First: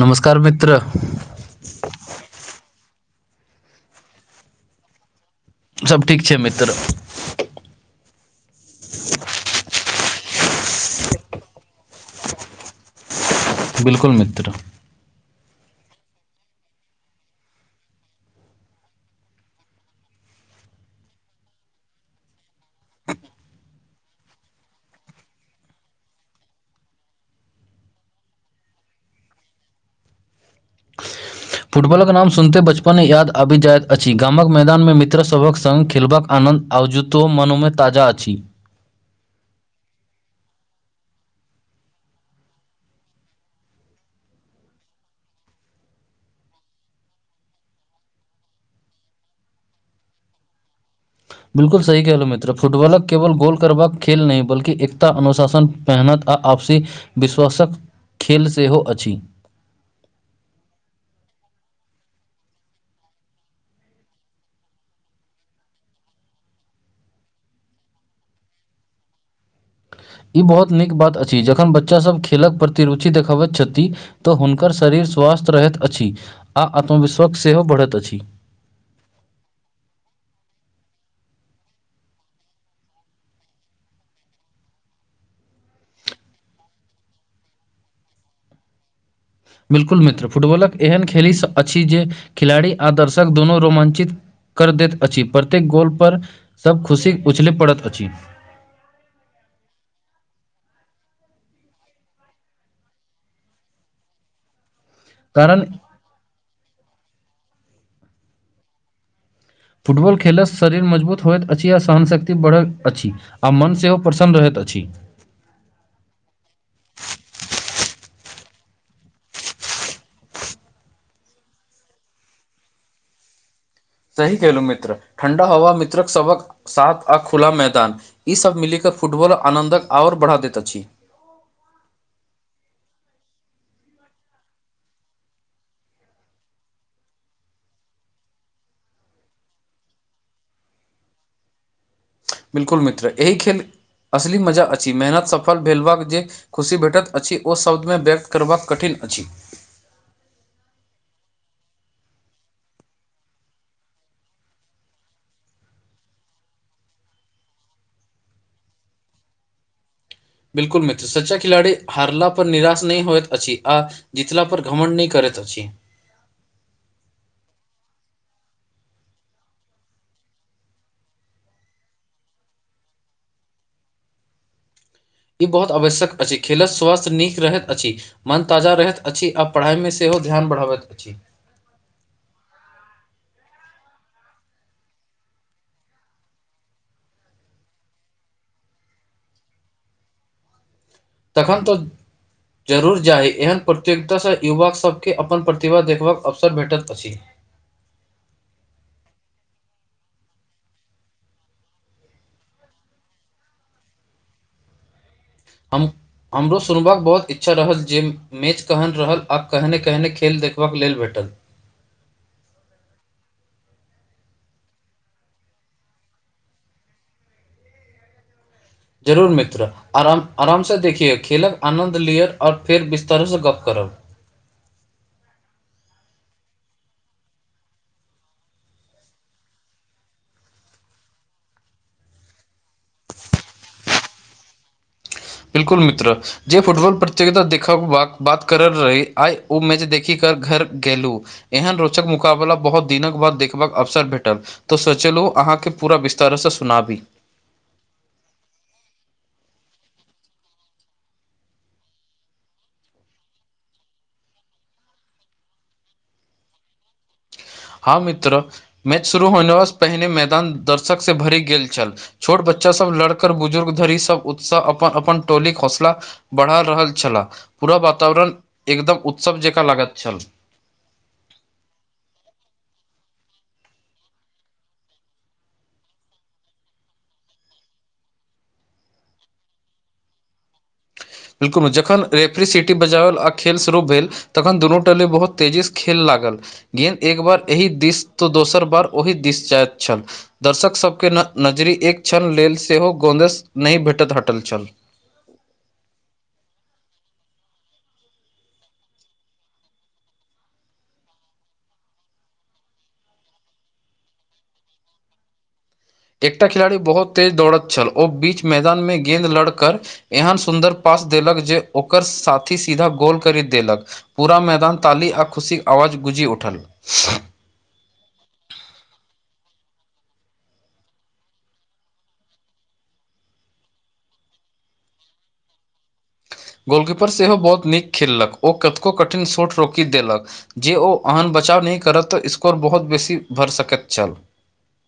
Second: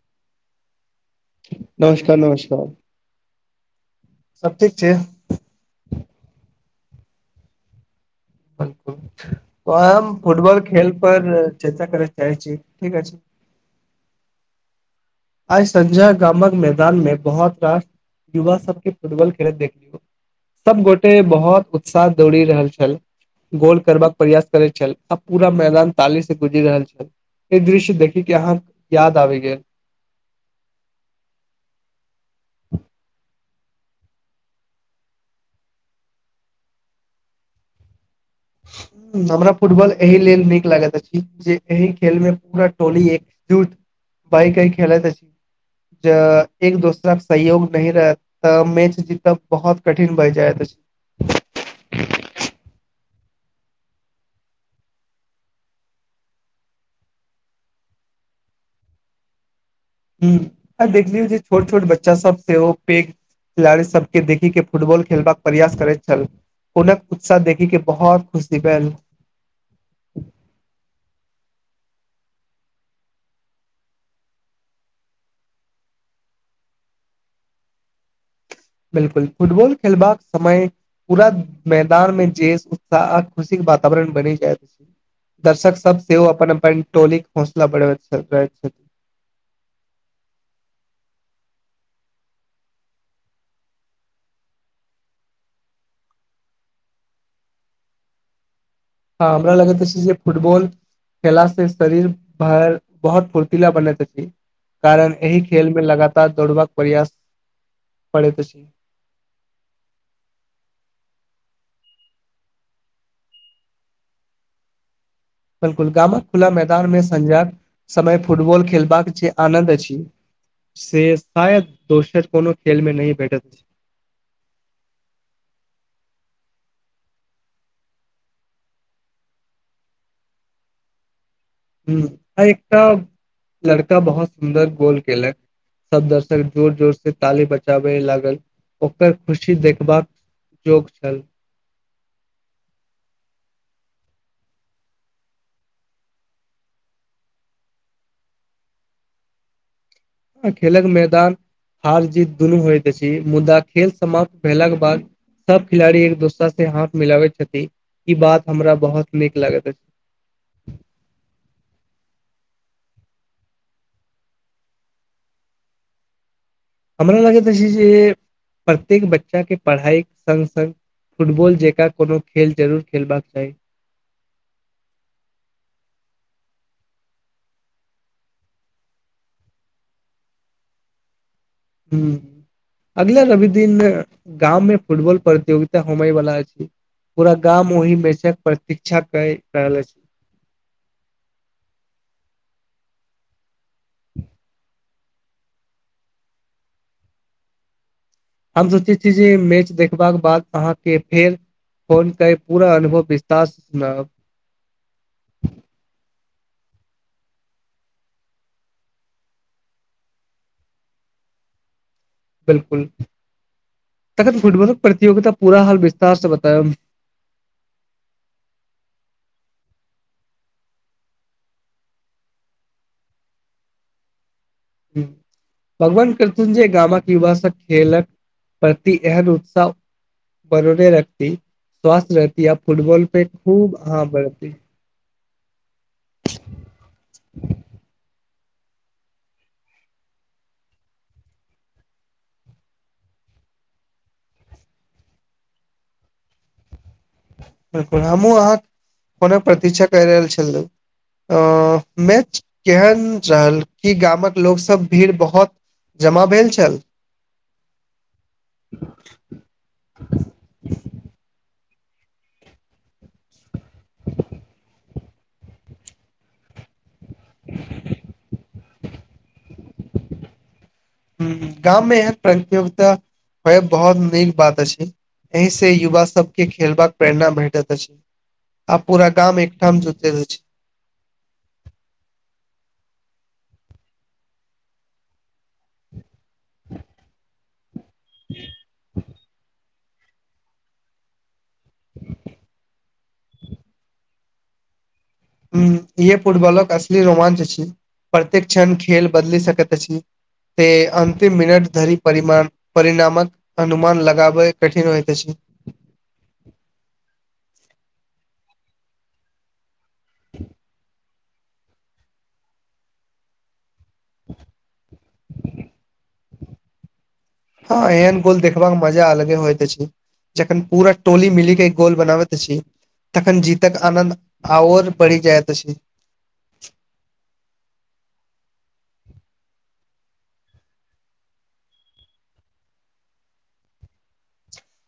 नमस्कार मित्र नमस्कार नमस्कार सब ठीक छै सभ ठीक छै मित्र [inaudible] ओहा म फुटबल खेल पर चर्चा कर चाह छी ठीक छै बिल्कुल मित्र आइ संजय गामक मैदान में बहुत रास युवा सबके फुटबॉल खेलत देखलियौ सब गोटे बहुत उत्साह दौरी रहल छल गोल करबाक प्रयास करे छल आ पूरा मैदान ताली से गुजरि रहल छल ए दृश्य देखी के अहाँ याद आबि गेल फुटबॉलक नाम सुनते बचपन याद आबि जाइत अछि गामक मैदानमे मित्रसभक संग खेलबाक आनन्द आओजुतो मनोमे ताजा अछि हमरा फुटबॉल एहि लेल नीक लागैत अछि जे एहि खेल मे पूरा टोली एक जूट भइ कई खेलैत अछि ज एक दोसरा के सहयोग नहि रहत तऽ मैच जीतब बहुत कठिन भए जायत अछि बिलकुल सही केहलहु मित्र फुटबॉलक केवल गोल करबाक खेल नहि बल्कि एकता अनुशासन पहनत आ आपसी विश्वासक खेल सेहो अछि हूँ देखलियौ जे छोट छोट बच्चा सब सेहो पेघ खेलाड़ी सबके देखिक के फुटबॉल खेलबाक प्रयास करैत छल हुनक उत्साह देखिक के बहोत खुशी भेल ई बहुत नीक बात अछि जखन बच्चा सब खेलक प्रति रुचि देखबैत छथि तऽ हुनकर शरीर स्वस्थ्य रहैत अछि आ आत्मविश्वास सेहो बढ़ैत अछि बिलकुल फुटबॉल खेलबाक समय पूरा मैदान में जे उत्साह आ खुशी के वातावरण बनी जायत अछि दर्शक सब सेहो अपन अपन टोली के हौसला बढ़बैत रहे छथि बिल्कुल मित्र फुटबॉलक एहेन खेली अछि जे खिलाड़ी आ दर्शक दोननो रोमाञ्चित कर दैत अछि प्रत्येक गोल पर सब खुशी उछलै पड़ैत अछि हँ हमरा लगैत छी जे फुटबॉल खेलला से शरीर भर बहुत फुर्तीला बनैत अछि कारण एहि खेल मे लगातार दौड़बाक प्रयास पड़ैत अछि फुटबॉल खेलयसँ शरीर मजबूत होइत अछि आ सहनशक्ति बढ़ैत अछि आ मन सेहो प्रसन्न रहैत अछि बिलकुल गामक खुला मैदान मे संझाजक समय फुटबॉल खेलबाक छै आनंन्द अछि से शायद दोसर कोनो खेल में नहि भेटत अछि सही केलहुँ मित्र ठण्डा हवा मित्रक सबक साथ आ खुला मैदान ई सब मिली क फुटबॉल आनंन्द ओर बढ़ा दैत अछि ह आ एकटा लड़का बहुत सुन्दर गोल केलक सब दर्शक जोर जोर से ताली बजाबे लागल ओकर खुशी देखबाक चौक छल बिल्कुल मित्र एहि खेल असली मजा अछि मेहनत सफल भेलबाक जे खुशी भेटत अछि ओ शब्दमे व्यक्त करबाक कठिन अछि खेलक मैदान हार जीत दुनू होइत अछि मुदा खेल समाप्त भेला कऽ बाद सब खिलाड़ी एक दोसरा से हाथ मिलवे छथि ई बात हमरा बहुत निक लगैत अछि बिल्कुल मित्र सच्चा खिलाड़ी हारला पर निराश नय होइत अछि आ जितला पर घ्रमण नय करैत अछि हमरा लगैत छै जे प्रत्येक बच्चा केँ पढ़ाइ केँ संग संग फुटबॉल जकाँ कोनो खेल जरूर खेलबाक चाही ई बहुत आवश्यक अछि खेलत स्वास्थ्य नीक रहैत अछि मन ताजा रहैत अछि आ पढ़ाइ मे सेहो ध्यान बढ़ाबैत अछि हुँ अगला रवि दिन गाम मे फुटबॉल प्रतियोगिता होबेय बला अछि पूरा गामव ओहि मेचक प्रतिक्षा कैर रहले अछी तखन तऽ जरूर जाइ एहन प्रतियोगितासँ युवा सबके अपन प्रतिभा देखबाक अवसर भेटैत अछि हम सोचे छी जे मैच देखबाक बाद अहाँकेँ फेर फोन केँ पूरा अनुभव विश्तार सँ सुनब हम हमरो सुनबाक बहुत इच्छा रहत जे मैच कहन रहल आ कहने केहने खेल देखबाक लेल भेटल बिलकुल तखन फुटबॉलक प्रतियोगिता पूरा हाल विस्तार सँ बतैब जरूर मित्र आराम आराम सँ देखियौ खेलक आनन्द लिअ आओर फेर बिस्तर सँ गप्प करब भगवान करथुन जे गामक युवा सब खेलक प्रति एहेन उत्साह बनोनेरे रखती स्वासस्थ रहती आ फुटबॉल पे खूब आ बढ़ती बिलकुल मित्र जे फुटबल प्रतियोगता देखब बक बात करल रही आइ उ मैच देखि घर गेलूँ एहन रोचक मुकाबला बहुत दिनक बाद देखबाक अवसर भेटल तो सोचेेलो अहाँकेँ पूरा विस्तार सँ सुनाबी बिलकुल हमहूँ अहाँ कोना प्रतीक्षा कैय रहल छलू ओ मेच केहन रहल कि गामक लोक सब भीड़ बहुत जमा भेल छल हँ मित्र मैच शुरू होनेवा सँ पहिने मैदान दर्शक से भरि गेल छल छोट बच्चा सब लड़कर बुजुर्ग धरी सब उत्साह अपन अपन टोली होसला बढ़ा रहल छला पूरा वातावरण एकदम उत्सव जेकाँ लागैत छल हुँ गाँव मे एहेन प्रतियोगिता होएब बहुत नीक बात अछि एहि से युवा सबके खेलबाक प्रेरणा भेटैत अछि आ पूरा गाम एकठाम जुटैत अछि बिल्कुल जखन रेफ्री सिटी बजाओल आ खेल शुरू भेल तखन दुनू टोली बहुत तेजी से खेल लागल गेन्द एक बार एहि दिस तऽ दोसर बार ओहि दिस जाएत छल दर्शक सभ केँ न नजरी एक क्षण लेल सेहो गोदेेश नहि भेटैत हटल छल हुँ इहे फुटबॉलक असली रोमांच अछि प्रत्येक क्षण खेल बदली सकैत अछि से अन्तिम मिनट धरि परिमा परिणामक अनुमान लगाबै कठिन होइत अछि एकटा खिलाड़ी बहुत तेज दौड़त छल ओ बीच मैदान मे गेंद लड़कर एहन सुन्दर पास। देलक जे ओकर सीधा गोल करीइ देलक।। पूरा मैदान ताली आ खुशी आवाज गुजी उठल। हँ एहन गोल देखबाक मजा अलगे होइते अति। जखन पूरा टोली मिली के एक गोल बना बैत अछि। तखन जीतक आनन्द आओर बढ़ि जायइत अछि। गोलकीपर सेहो बहुत नीक खेललक ओ कतको कठिन शॉट रोकि देलक। जे ओ अहन बचाव नहि करत तऽ स्कोर बहुत बेसी भरी सकैत छल।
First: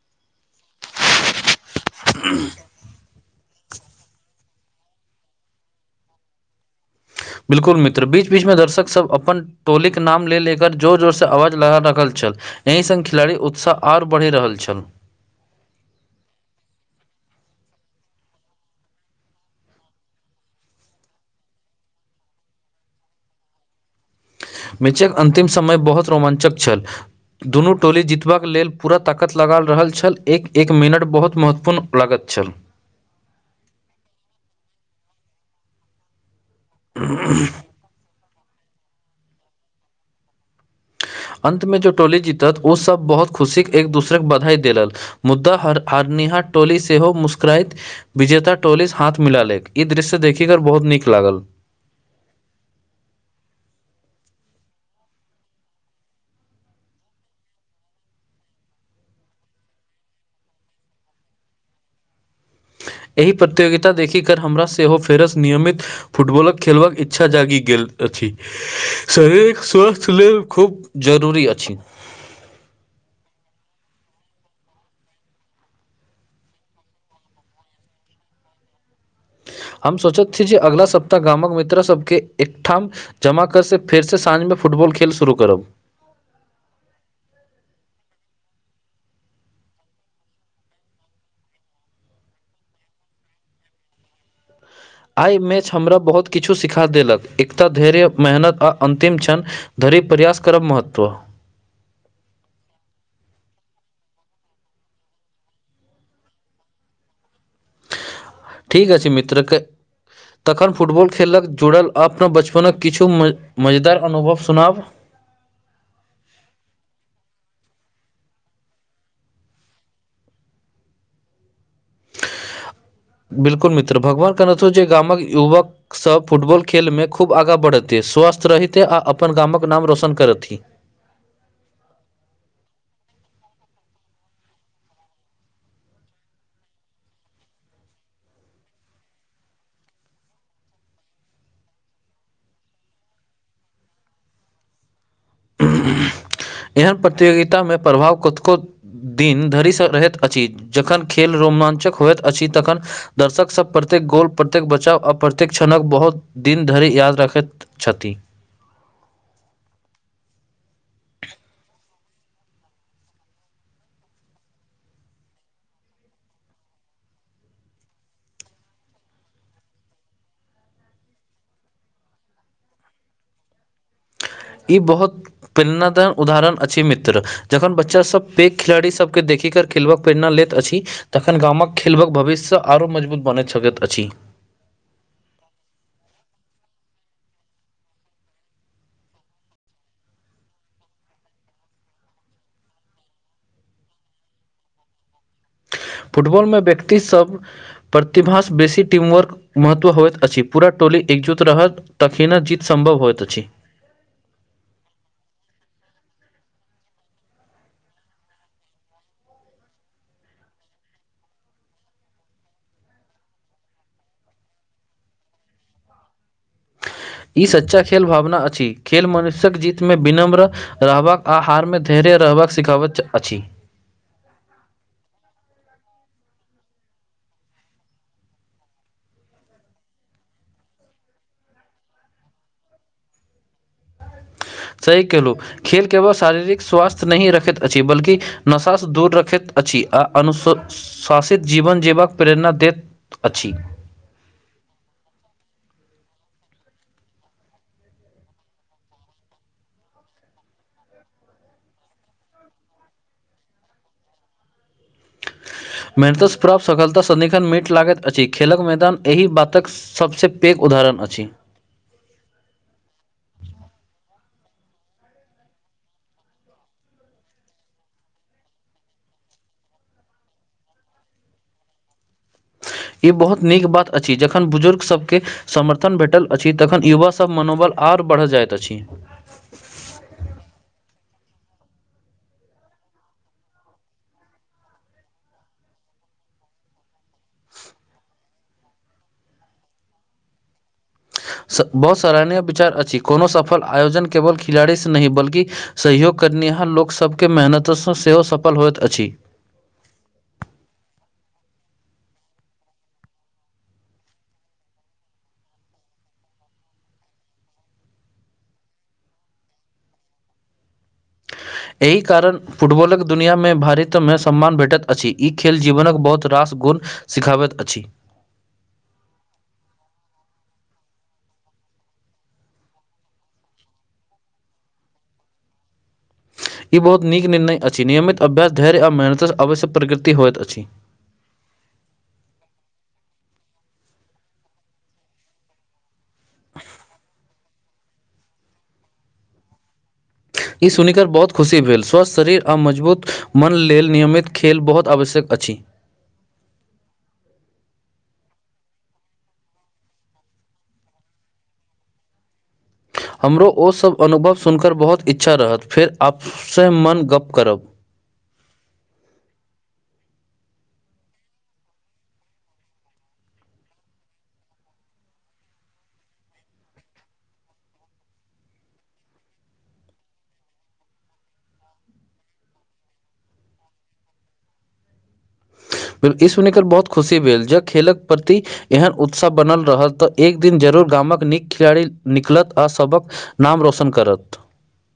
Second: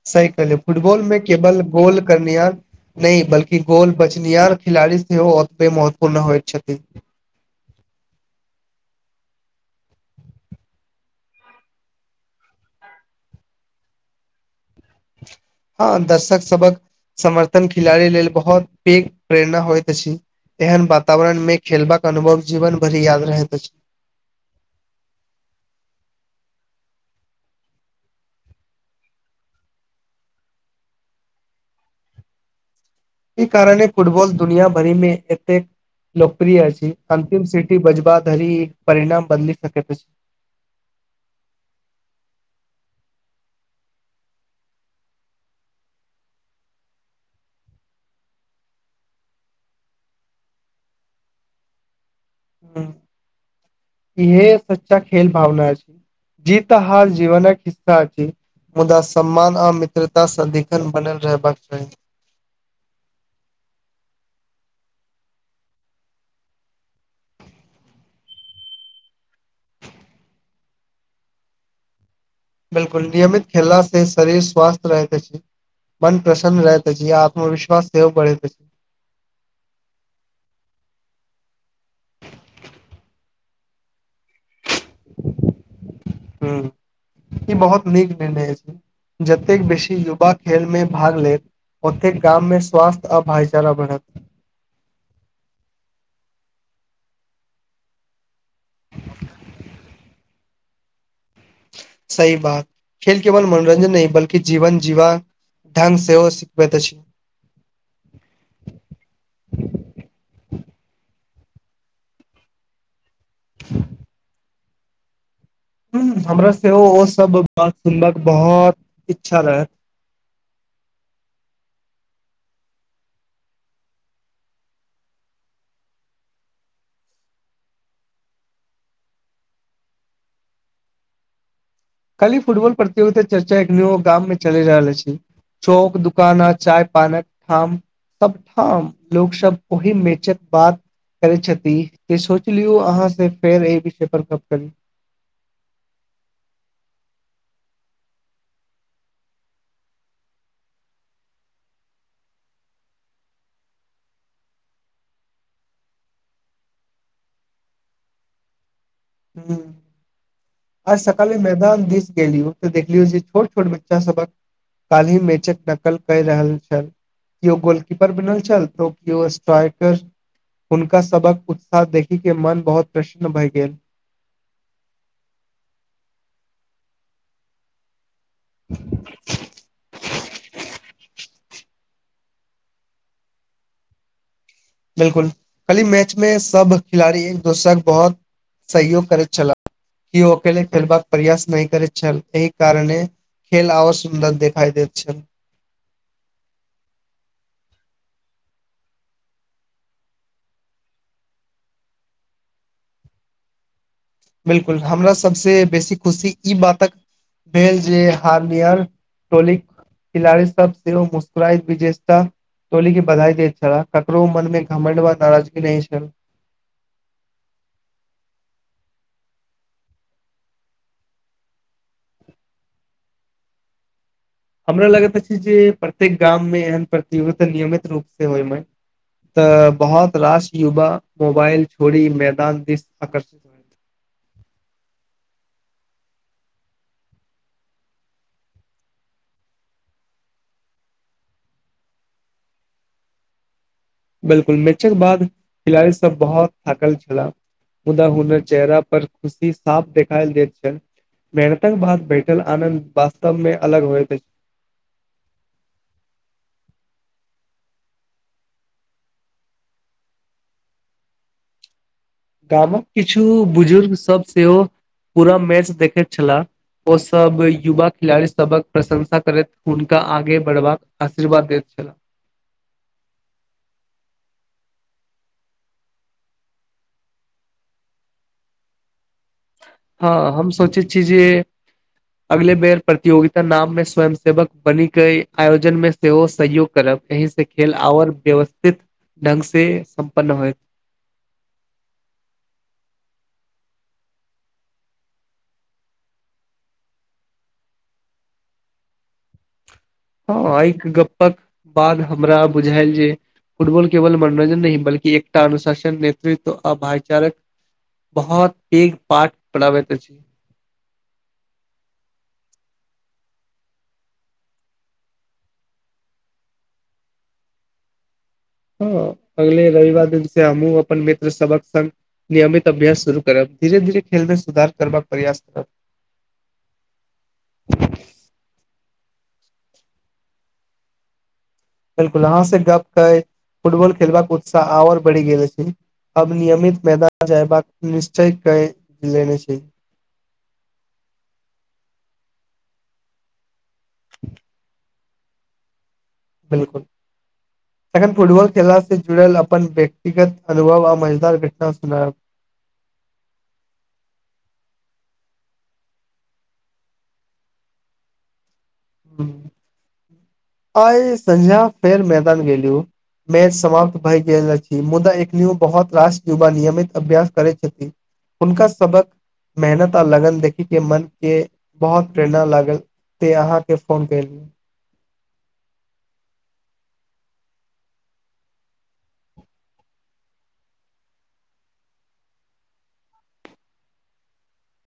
सही कहलिए फुटबॉल में केवल गोल कर निहार। नहि बल्कि गोल बचनि हार खिलाड़ी सेहो उतबे महत्वपूर्ण होइत छथि। बिल्कुल मित्र बीच बीचमे दर्शक सब अपन। टोलीक नाम ले ले कर जोर जोरसँ आवाज लगा रहल छल। एहि सङ्ग खेलाड़ी उत्साह आओर बढ़ि रहल छल। हँ दर्शक सब हक। समर्थन खिलाड़ी लेल बहुत पैघ प्रेरणा होइत अछि। एहन वातावरण में खेलबाक अनुभव जीवन भरि याद रहैत अछि। मेचक अन्तिम समय बहुत रोमाञ्चक छल। दुनू टोली जीत बाक लेल पूरा ताकत लगा रहल छल एक एक मिनट बहुत महत्वपूर्ण। लागत छ्न। ई कारणे फुटबल दुनिया भरिमे एतेक लोकप्रिय अछि अन्तिम सीट। बजब धरी परिणाम बदली सकैत अछि। अन्तमे जो टोली जीतत ओसभ बहुत खुशीके एक दूसरके बधाई देलल। मुद्दा हार हारनिहा टोली से हो मुस्करात विजेता टोलिस हाथ मिला ले ई दृश्य देखि कर बहुत नीक लागल। ह इहे सच्चा खेेल भावना अधि। जीत हर जीवन हिस्सा अछि। मुदा सम्मान आ मित्रता सँदिखन बनल रहबाक चाही। एहि प्रतियोगिता देखि कर हमरा सेहो फेरस नियमित। फुटबलक खेलबाक इच्छा जगि गेल अछि। शरीर स्वासस्थ लेल खूब जरूरी अछि। बिलकुल नियमित खेलला से शरीर स्वस्थ रहत अति। मन प्रसन्न रहैत अछि। आत्मविश्वास सेहो बढ़ैत अछि। हम सोचैत छी जे अगेला सप्ताह गामक मित्र सबके एकठाम। जमा कर से फेर स साँझमे फुटबॉल खेल शुरू करब। हूम ई बहुत नीक निर्णय अछि। जतेक बेसी युवा खेलमे भाग लैत। ओते गाम में स्वास्थ्य आ भाईचारा बढ़त। आ मैच हमरा बहुत किछु सिखा देलक एकता धेर्य मेहनत आ अंतिम क्षन। धयरी प्रयास करब महत्व। सही बात खेल केवल मनोरञ्जन नहि बल्कि जीवन जीवा। ढंग सेहो सिखबैत अछि। ठीक अछि मित्रके। तखन फुटबॉल खेलक जुड़ल अपन बचपनक किछु मजेदार अनुभव सुनाउ। ह हमरा सेहो ओ सब बात सुनाक बहुत इच्छा रहैय। बिलकुल मित्र भगवान करैथो जे गामक युवक। सब फुटबॉल खेलमे खूब आगाँ बढ़ते स्वस्थ्य रहितै आ अपन गामक नाम रोशन करथि खाली फुटबॉल प्रतियोगिता चर्चा एखन ओ गाम मे चलि रहल अछी चौक दुकान चाय पानक ठाम सबठाम लोक सब ओहि मेचक बात करै छथि जे सोच लियौ अहाँसँ फेर एहि विषय पर गप करू एहन प्रतियोगिता मे प्रभाव कतको दिन धरिसँ रहैत अछि जखन खेल रोमाञ्चक होइत अछि तखन दर्शक सब प्रत्येक गोल प्रत्येक बचाव आ प्रत्येक क्षणक बहुत दिन धरि याद रखैत छथि हूँ आज सकल मैदान दिस गेलियो तऽ देखलियो जे छोट छोट बच्चा सबक काल्हि मेचक नकल कए रहल छल कियो गोलकीपर बनल छल तओ कियो स्ट्राइकर हुनका सबक उत्साह देखी के मन बहुत प्रसन्न भए गेल ई बहुत प्रीणद उदाहरण अछि मित्र जखन बच्चासब पैघ खिलाड़ीसब के देखिक खेलबक प्रेरणा लैत अछि तखन गामक खेलबक भविष्यसँ आरो मजबूत बनैत सकैत अछि बिल्कुल खाली मैच मे सब खिलाड़ी एक दोसर बहुत सहयोग करैत छला कियो अकेले खेलबाक प्रयास नहि करैत छल एहि कारने खेल आओ सुन्दर देखा दैत छल फुटबॉलमे व्यक्तिसब प्रतिभास बेसी टीम वर्क महत्व होइत अछि पूरा टोली एकजूट रहत तखीना जीत संभव होइत अछी बिल्कुल हमरा सबसे बेसी खुशी ई बातक भेल जे हार्मियर टोलिक खिलाड़ी सब सेहो मुस्कुराए विजेता टोली के बधाई देैत छला ककरो मन मे घमंड वा नाराजगी नहि छल ई सच्चा खेल भावना अछि खेल मनुष्यक जीत मे विनम्र रहबाक आहार मे धैर्य रहबाक सिखाबैत अछि हमरा लगैत अछी जे प्रत्येक गाम मे एहन प्रतियोगित नियमित रूप से होय मे तऽ बहुत राश युवा मोबाइल छोड़ी मैदान दिस आकर्षित सही केहलु खेल केवल शारीरिक स्वास्थ्य नहि रखैत अछि बल्कि नशासँ दूर रखैत अछि आ अनु स स शासित जीवन जीबक प्रेरणा देत अछि बिल्कुल मैचक बाद खिलाड़ी सब बहुत थाकल छला मुदा हुनर चेहरा पर खुशी साफ देखाल देत छैल मेहनतक बाद बैठल आनंद वास्तव मे अलग होइत अछि मेहनतस प्राप्त सफलता सदिखन मीट लागैत अछि खेलक मैदान एहि बातक सबसे पैघ उदाहरण अछि गामक किछु बुजुर्गसब सेहो पूरा मैच देखैत छलाह ओसब युवा खिलाड़ीसबक प्रशंसा करैत हुनका आगे बढ़बाक आशीर्वाद देत छलाह ई बहुत नीक बात अछि जखन बुजुर्ग सब के समर्थन भेटल अछि तखन युवा सब मनोबल आर बढ़ जाइत अछि हँ हम सोचै छी जे अगले बेर प्रतियोगिता नाम मे स्वयं सेवक बनी कई आयोजन मे सेहो सहयोग करब एहिसँ खेल आओर व्यवस्थित ढंग से सम्पन्न होयत बहुत सराहनीय विचार अछि कोनो सफल आयोजन केवल खिलाड़ी से नहि बल्कि सहयोग करनिहाँ लोक सबके मेहनतसँ सेहो सफल होइत अछि हँ एक गप्पक बाद हमरा बुझायल जे फुटबॉल केवल मनोरंञ्जन नहि बल्क एकटा अनुशासन नेतृत्व अ भाचारक बहोत पैघ पाठ पबति अछि एहि कारण फुटबॉलक दुनिया मे भारत मे सम्मान भेटति अछि ई खेल जीवनक बहुत रास गुण सिखाबति अछि हं अगले रविवार दिन से हमहुँ अपन मित्र सबक संग नियमित अभ्यस शुरू करब धीर धीरे खेल मे सुधार करबाक प्रयास करब ई बहुत नीक निर्णय अछि नियमित अभ्यास धैर्य आ मेहनतसँ आवश्य प्रकृति होइत अछि बिलकुल आहां से गप कय फुटबॉल खेलबाक उत्साह आओर बढ़ि गेल छै अब नियमित मैदान चयबाक निश्चय कय लेने छै ई सुनिकऽ बहुत खुशी भेल स्वस्थ शरीर आ मजबूत मन लेल नियमित खेल बहुत आवश्यक अछि बिलकुल तखन फुटबॉल खेला से जुड़ल अपन व्यक्तिगत अनुभव आ मजेदार घटना सुनेऽब हमरो ओसभ अनुभव सुनकर बहुत इच्छा रहत फेर आपसँ मन गप्प करब हू आइ संज्य फेर मैदान गेलयो मेच समाप्त भय गेल अछि मुदा एक बहुत राष्ट्र युवा नियमित अभ्यास करै छथि उनका सबक मेहनत आ लगन देखी के मन के बहुत प्रेरणा लागल से अहाँ के फोन कैली ब इ सुनी कर बहुत खुशी भेल ज खेलक प्रति एहन उत्साह बनल रह तऽ एक दिन जरूर गामक नीक खिलाड़ी निकलत आ सबक नाम रोशन करत